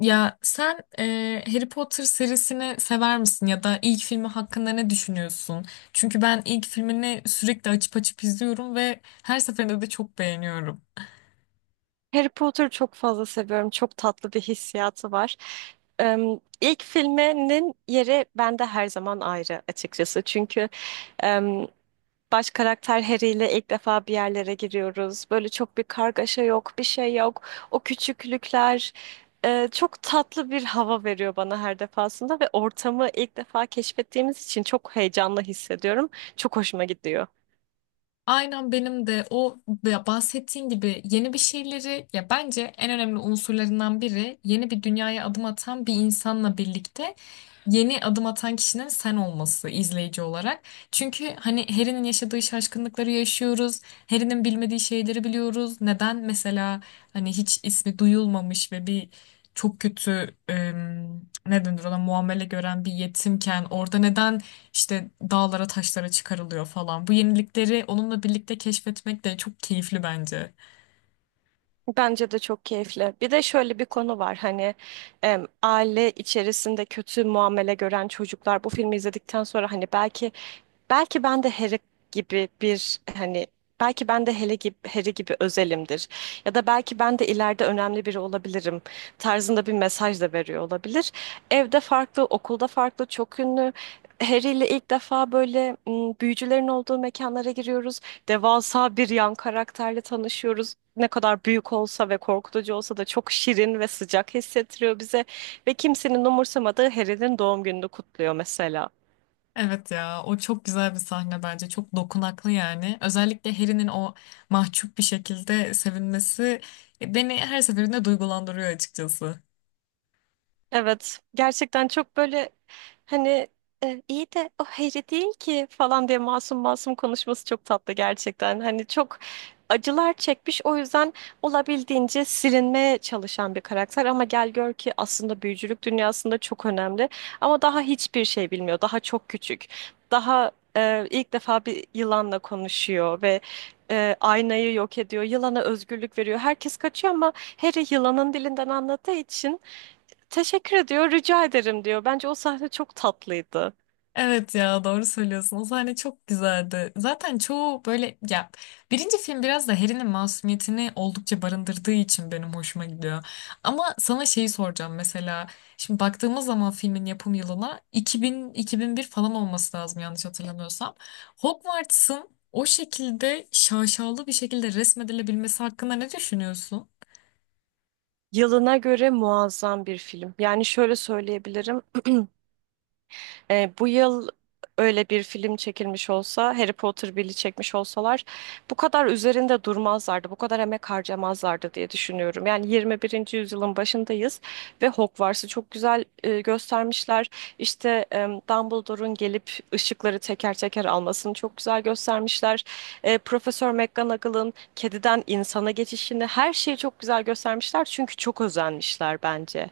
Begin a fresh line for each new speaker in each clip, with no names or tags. Ya sen Harry Potter serisini sever misin ya da ilk filmi hakkında ne düşünüyorsun? Çünkü ben ilk filmini sürekli açıp açıp izliyorum ve her seferinde de çok beğeniyorum.
Harry Potter'ı çok fazla seviyorum. Çok tatlı bir hissiyatı var. İlk filminin yeri bende her zaman ayrı açıkçası. Çünkü baş karakter Harry ile ilk defa bir yerlere giriyoruz. Böyle çok bir kargaşa yok, bir şey yok. O küçüklükler çok tatlı bir hava veriyor bana her defasında ve ortamı ilk defa keşfettiğimiz için çok heyecanlı hissediyorum. Çok hoşuma gidiyor.
Aynen benim de o, ya bahsettiğin gibi yeni bir şeyleri, ya bence en önemli unsurlarından biri yeni bir dünyaya adım atan bir insanla birlikte yeni adım atan kişinin sen olması, izleyici olarak. Çünkü hani Harry'nin yaşadığı şaşkınlıkları yaşıyoruz. Harry'nin bilmediği şeyleri biliyoruz. Neden mesela hani hiç ismi duyulmamış ve bir çok kötü, ne denir, ona muamele gören bir yetimken orada neden işte dağlara taşlara çıkarılıyor falan. Bu yenilikleri onunla birlikte keşfetmek de çok keyifli bence.
Bence de çok keyifli. Bir de şöyle bir konu var hani aile içerisinde kötü muamele gören çocuklar bu filmi izledikten sonra hani belki Belki ben de Harry gibi bir hani belki ben de Harry gibi, Harry gibi özelimdir. Ya da belki ben de ileride önemli biri olabilirim tarzında bir mesaj da veriyor olabilir. Evde farklı, okulda farklı, çok ünlü. Harry ile ilk defa böyle büyücülerin olduğu mekanlara giriyoruz. Devasa bir yan karakterle tanışıyoruz. Ne kadar büyük olsa ve korkutucu olsa da çok şirin ve sıcak hissettiriyor bize. Ve kimsenin umursamadığı Harry'nin doğum gününü kutluyor mesela.
Evet ya, o çok güzel bir sahne bence. Çok dokunaklı yani. Özellikle Harry'nin o mahcup bir şekilde sevinmesi beni her seferinde duygulandırıyor açıkçası.
Evet, gerçekten çok böyle hani iyi de o Harry değil ki falan diye masum masum konuşması çok tatlı gerçekten. Hani çok acılar çekmiş, o yüzden olabildiğince silinmeye çalışan bir karakter, ama gel gör ki aslında büyücülük dünyasında çok önemli ama daha hiçbir şey bilmiyor. Daha çok küçük. Daha ilk defa bir yılanla konuşuyor ve aynayı yok ediyor. Yılana özgürlük veriyor. Herkes kaçıyor ama Harry yılanın dilinden anladığı için teşekkür ediyor, rica ederim diyor. Bence o sahne çok tatlıydı.
Evet ya, doğru söylüyorsun. O sahne çok güzeldi. Zaten çoğu böyle ya, birinci film biraz da Harry'nin masumiyetini oldukça barındırdığı için benim hoşuma gidiyor. Ama sana şeyi soracağım mesela. Şimdi baktığımız zaman filmin yapım yılına 2000-2001 falan olması lazım, yanlış hatırlamıyorsam. Hogwarts'ın o şekilde şaşalı bir şekilde resmedilebilmesi hakkında ne düşünüyorsun?
Yılına göre muazzam bir film. Yani şöyle söyleyebilirim. Bu yıl öyle bir film çekilmiş olsa, Harry Potter biri çekmiş olsalar bu kadar üzerinde durmazlardı, bu kadar emek harcamazlardı diye düşünüyorum. Yani 21. yüzyılın başındayız ve Hogwarts'ı çok güzel göstermişler. İşte Dumbledore'un gelip ışıkları teker teker almasını çok güzel göstermişler. Profesör McGonagall'ın kediden insana geçişini, her şeyi çok güzel göstermişler çünkü çok özenmişler bence.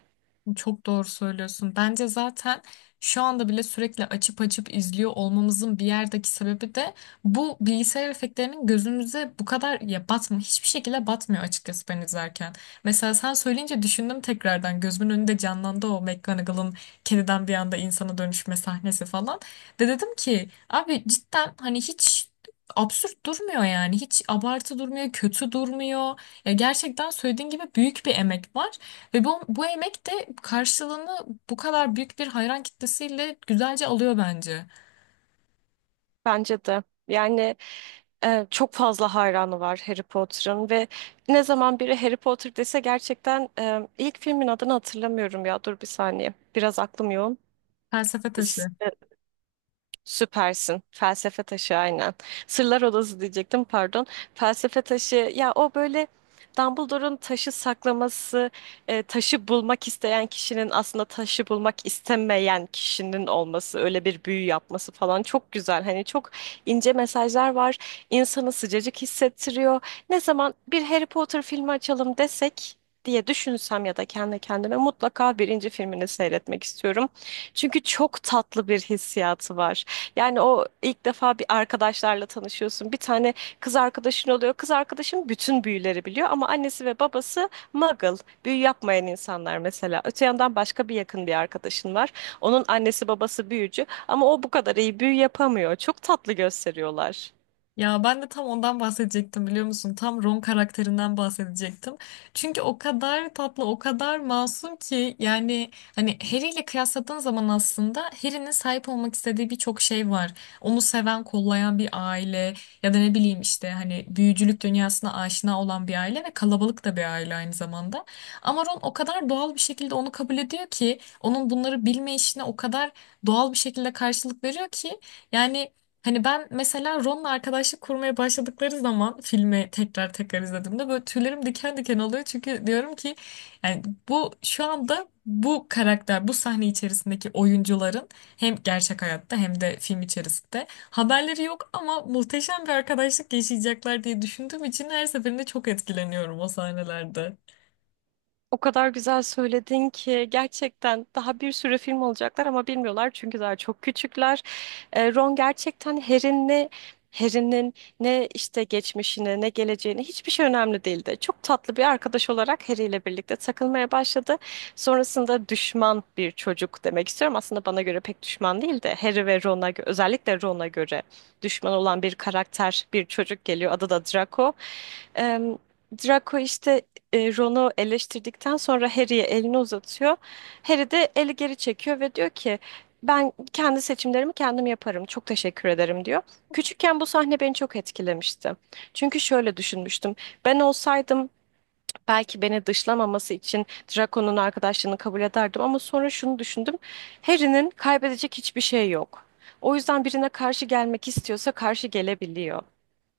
Çok doğru söylüyorsun. Bence zaten şu anda bile sürekli açıp açıp izliyor olmamızın bir yerdeki sebebi de bu bilgisayar efektlerinin gözümüze bu kadar ya batmıyor. Hiçbir şekilde batmıyor açıkçası, ben izlerken. Mesela sen söyleyince düşündüm tekrardan. Gözümün önünde canlandı o McGonagall'ın kediden bir anda insana dönüşme sahnesi falan. Ve dedim ki, abi cidden hani hiç absürt durmuyor yani. Hiç abartı durmuyor, kötü durmuyor. Ya gerçekten söylediğin gibi büyük bir emek var. Ve bu emek de karşılığını bu kadar büyük bir hayran kitlesiyle güzelce alıyor bence.
Bence de. Yani çok fazla hayranı var Harry Potter'ın ve ne zaman biri Harry Potter dese gerçekten ilk filmin adını hatırlamıyorum ya. Dur bir saniye. Biraz aklım yoğun.
Felsefe taşı.
Süpersin. Felsefe Taşı aynen. Sırlar Odası diyecektim, pardon. Felsefe Taşı ya, o böyle Dumbledore'un taşı saklaması, taşı bulmak isteyen kişinin aslında taşı bulmak istemeyen kişinin olması, öyle bir büyü yapması falan çok güzel. Hani çok ince mesajlar var. İnsanı sıcacık hissettiriyor. Ne zaman bir Harry Potter filmi açalım desek diye düşünsem ya da kendi kendime mutlaka birinci filmini seyretmek istiyorum. Çünkü çok tatlı bir hissiyatı var. Yani o ilk defa bir arkadaşlarla tanışıyorsun. Bir tane kız arkadaşın oluyor. Kız arkadaşın bütün büyüleri biliyor ama annesi ve babası muggle, büyü yapmayan insanlar mesela. Öte yandan başka bir yakın bir arkadaşın var. Onun annesi babası büyücü ama o bu kadar iyi büyü yapamıyor. Çok tatlı gösteriyorlar.
Ya ben de tam ondan bahsedecektim, biliyor musun? Tam Ron karakterinden bahsedecektim. Çünkü o kadar tatlı, o kadar masum ki, yani hani Harry ile kıyasladığın zaman aslında Harry'nin sahip olmak istediği birçok şey var. Onu seven, kollayan bir aile, ya da ne bileyim işte hani büyücülük dünyasına aşina olan bir aile, ve kalabalık da bir aile aynı zamanda. Ama Ron o kadar doğal bir şekilde onu kabul ediyor ki, onun bunları bilme işine o kadar doğal bir şekilde karşılık veriyor ki, yani hani ben mesela Ron'la arkadaşlık kurmaya başladıkları zaman, filmi tekrar tekrar izlediğimde, böyle tüylerim diken diken oluyor. Çünkü diyorum ki, yani bu şu anda bu karakter, bu sahne içerisindeki oyuncuların hem gerçek hayatta hem de film içerisinde haberleri yok ama muhteşem bir arkadaşlık yaşayacaklar diye düşündüğüm için her seferinde çok etkileniyorum o sahnelerde.
O kadar güzel söyledin ki gerçekten daha bir sürü film olacaklar ama bilmiyorlar çünkü daha çok küçükler. Ron gerçekten Harry'nin ne işte geçmişine ne geleceğine, hiçbir şey önemli değildi. Çok tatlı bir arkadaş olarak Harry ile birlikte takılmaya başladı. Sonrasında düşman bir çocuk demek istiyorum. Aslında bana göre pek düşman değil de Harry ve Ron'a gö- özellikle Ron'a göre düşman olan bir karakter, bir çocuk geliyor. Adı da Draco. Em, Draco işte Ron'u eleştirdikten sonra Harry'ye elini uzatıyor. Harry de eli geri çekiyor ve diyor ki ben kendi seçimlerimi kendim yaparım. Çok teşekkür ederim diyor. Küçükken bu sahne beni çok etkilemişti. Çünkü şöyle düşünmüştüm. Ben olsaydım belki beni dışlamaması için Draco'nun arkadaşlığını kabul ederdim ama sonra şunu düşündüm. Harry'nin kaybedecek hiçbir şey yok. O yüzden birine karşı gelmek istiyorsa karşı gelebiliyor.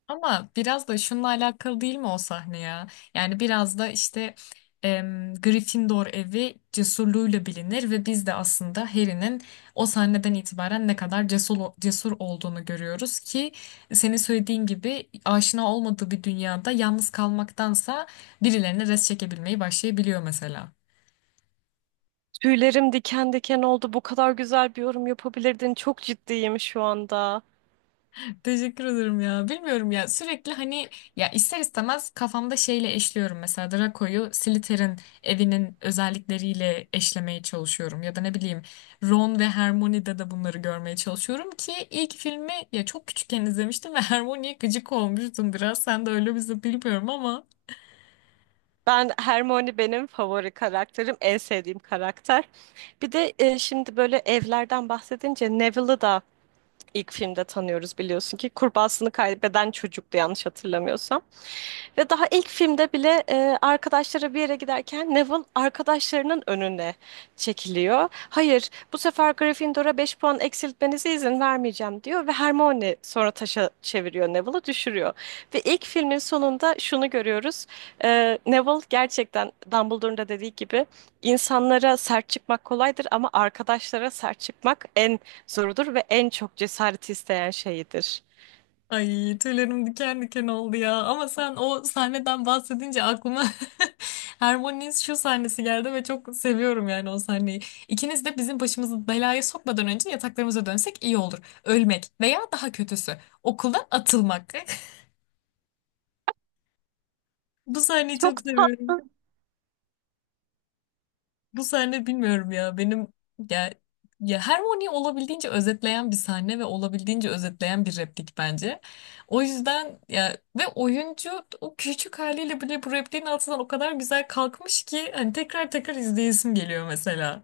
Ama biraz da şununla alakalı değil mi o sahne ya? Yani biraz da işte, Gryffindor evi cesurluğuyla bilinir ve biz de aslında Harry'nin o sahneden itibaren ne kadar cesur olduğunu görüyoruz ki, senin söylediğin gibi aşina olmadığı bir dünyada yalnız kalmaktansa birilerine res çekebilmeyi başlayabiliyor mesela.
Tüylerim diken diken oldu. Bu kadar güzel bir yorum yapabilirdin. Çok ciddiyim şu anda.
Teşekkür ederim ya. Bilmiyorum ya, sürekli hani, ya ister istemez kafamda şeyle eşliyorum, mesela Draco'yu Slytherin evinin özellikleriyle eşlemeye çalışıyorum, ya da ne bileyim Ron ve Hermione'de de bunları görmeye çalışıyorum ki, ilk filmi ya çok küçükken izlemiştim ve Hermione'ye gıcık olmuştum biraz, sen de öyle bizi bilmiyorum ama.
Ben Hermione, benim favori karakterim, en sevdiğim karakter. Bir de şimdi böyle evlerden bahsedince Neville'ı da ilk filmde tanıyoruz, biliyorsun ki kurbağasını kaybeden çocuktu yanlış hatırlamıyorsam. Ve daha ilk filmde bile arkadaşları bir yere giderken Neville arkadaşlarının önüne çekiliyor. Hayır, bu sefer Gryffindor'a 5 puan eksiltmenize izin vermeyeceğim diyor ve Hermione sonra taşa çeviriyor, Neville'ı düşürüyor. Ve ilk filmin sonunda şunu görüyoruz. Neville gerçekten Dumbledore'un da dediği gibi insanlara sert çıkmak kolaydır ama arkadaşlara sert çıkmak en zorudur ve en çok cesaret isteyen şeyidir.
Ay, tüylerim diken diken oldu ya. Ama sen o sahneden bahsedince aklıma Hermione'nin şu sahnesi geldi ve çok seviyorum yani o sahneyi. "İkiniz de bizim başımızı belaya sokmadan önce yataklarımıza dönsek iyi olur. Ölmek veya daha kötüsü okuldan atılmak." Bu sahneyi
Çok
çok seviyorum.
tatlı.
Bu sahne bilmiyorum ya benim, ya ya Hermione olabildiğince özetleyen bir sahne ve olabildiğince özetleyen bir replik bence. O yüzden ya, ve oyuncu o küçük haliyle bile bu repliğin altından o kadar güzel kalkmış ki, hani tekrar tekrar izleyesim geliyor mesela.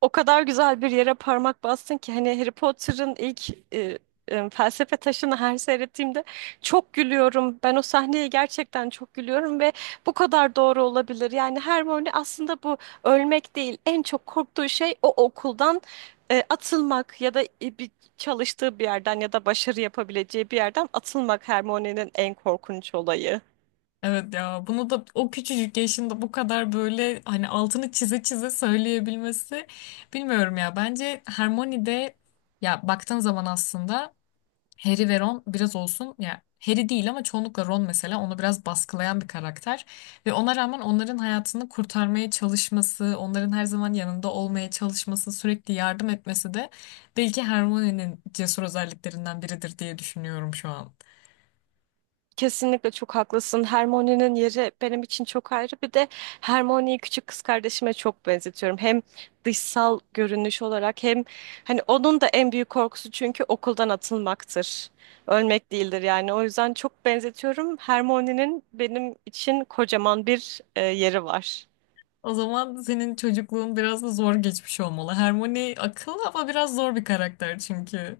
O kadar güzel bir yere parmak bastın ki hani Harry Potter'ın ilk felsefe taşını her seyrettiğimde çok gülüyorum. Ben o sahneye gerçekten çok gülüyorum ve bu kadar doğru olabilir. Yani Hermione aslında bu ölmek değil. En çok korktuğu şey o okuldan atılmak ya da bir çalıştığı bir yerden ya da başarı yapabileceği bir yerden atılmak, Hermione'nin en korkunç olayı.
Evet ya, bunu da o küçücük yaşında bu kadar böyle hani altını çize çize söyleyebilmesi bilmiyorum ya, bence Hermione de, ya baktığın zaman aslında Harry ve Ron biraz olsun, ya Harry değil ama çoğunlukla Ron mesela onu biraz baskılayan bir karakter, ve ona rağmen onların hayatını kurtarmaya çalışması, onların her zaman yanında olmaya çalışması, sürekli yardım etmesi de belki Hermione'nin cesur özelliklerinden biridir diye düşünüyorum şu an.
Kesinlikle çok haklısın. Hermione'nin yeri benim için çok ayrı. Bir de Hermione'yi küçük kız kardeşime çok benzetiyorum. Hem dışsal görünüş olarak hem hani onun da en büyük korkusu çünkü okuldan atılmaktır. Ölmek değildir yani. O yüzden çok benzetiyorum. Hermione'nin benim için kocaman bir yeri var.
O zaman senin çocukluğun biraz da zor geçmiş olmalı. Hermione akıllı ama biraz zor bir karakter çünkü.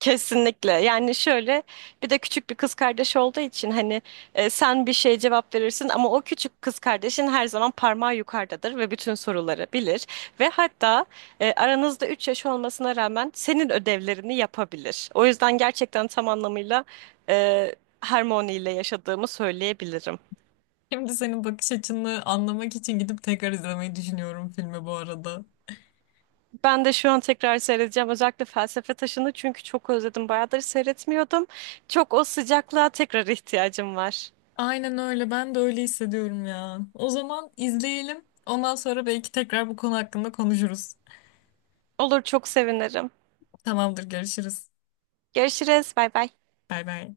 Kesinlikle. Yani şöyle, bir de küçük bir kız kardeş olduğu için hani sen bir şeye cevap verirsin ama o küçük kız kardeşin her zaman parmağı yukarıdadır ve bütün soruları bilir ve hatta aranızda 3 yaş olmasına rağmen senin ödevlerini yapabilir. O yüzden gerçekten tam anlamıyla e, Hermione ile yaşadığımı söyleyebilirim.
Şimdi senin bakış açını anlamak için gidip tekrar izlemeyi düşünüyorum filmi bu arada.
Ben de şu an tekrar seyredeceğim, özellikle Felsefe Taşı'nı, çünkü çok özledim. Bayağıdır seyretmiyordum. Çok o sıcaklığa tekrar ihtiyacım var.
Aynen öyle. Ben de öyle hissediyorum ya. O zaman izleyelim. Ondan sonra belki tekrar bu konu hakkında konuşuruz.
Olur, çok sevinirim.
Tamamdır, görüşürüz.
Görüşürüz. Bay bay.
Bay bay.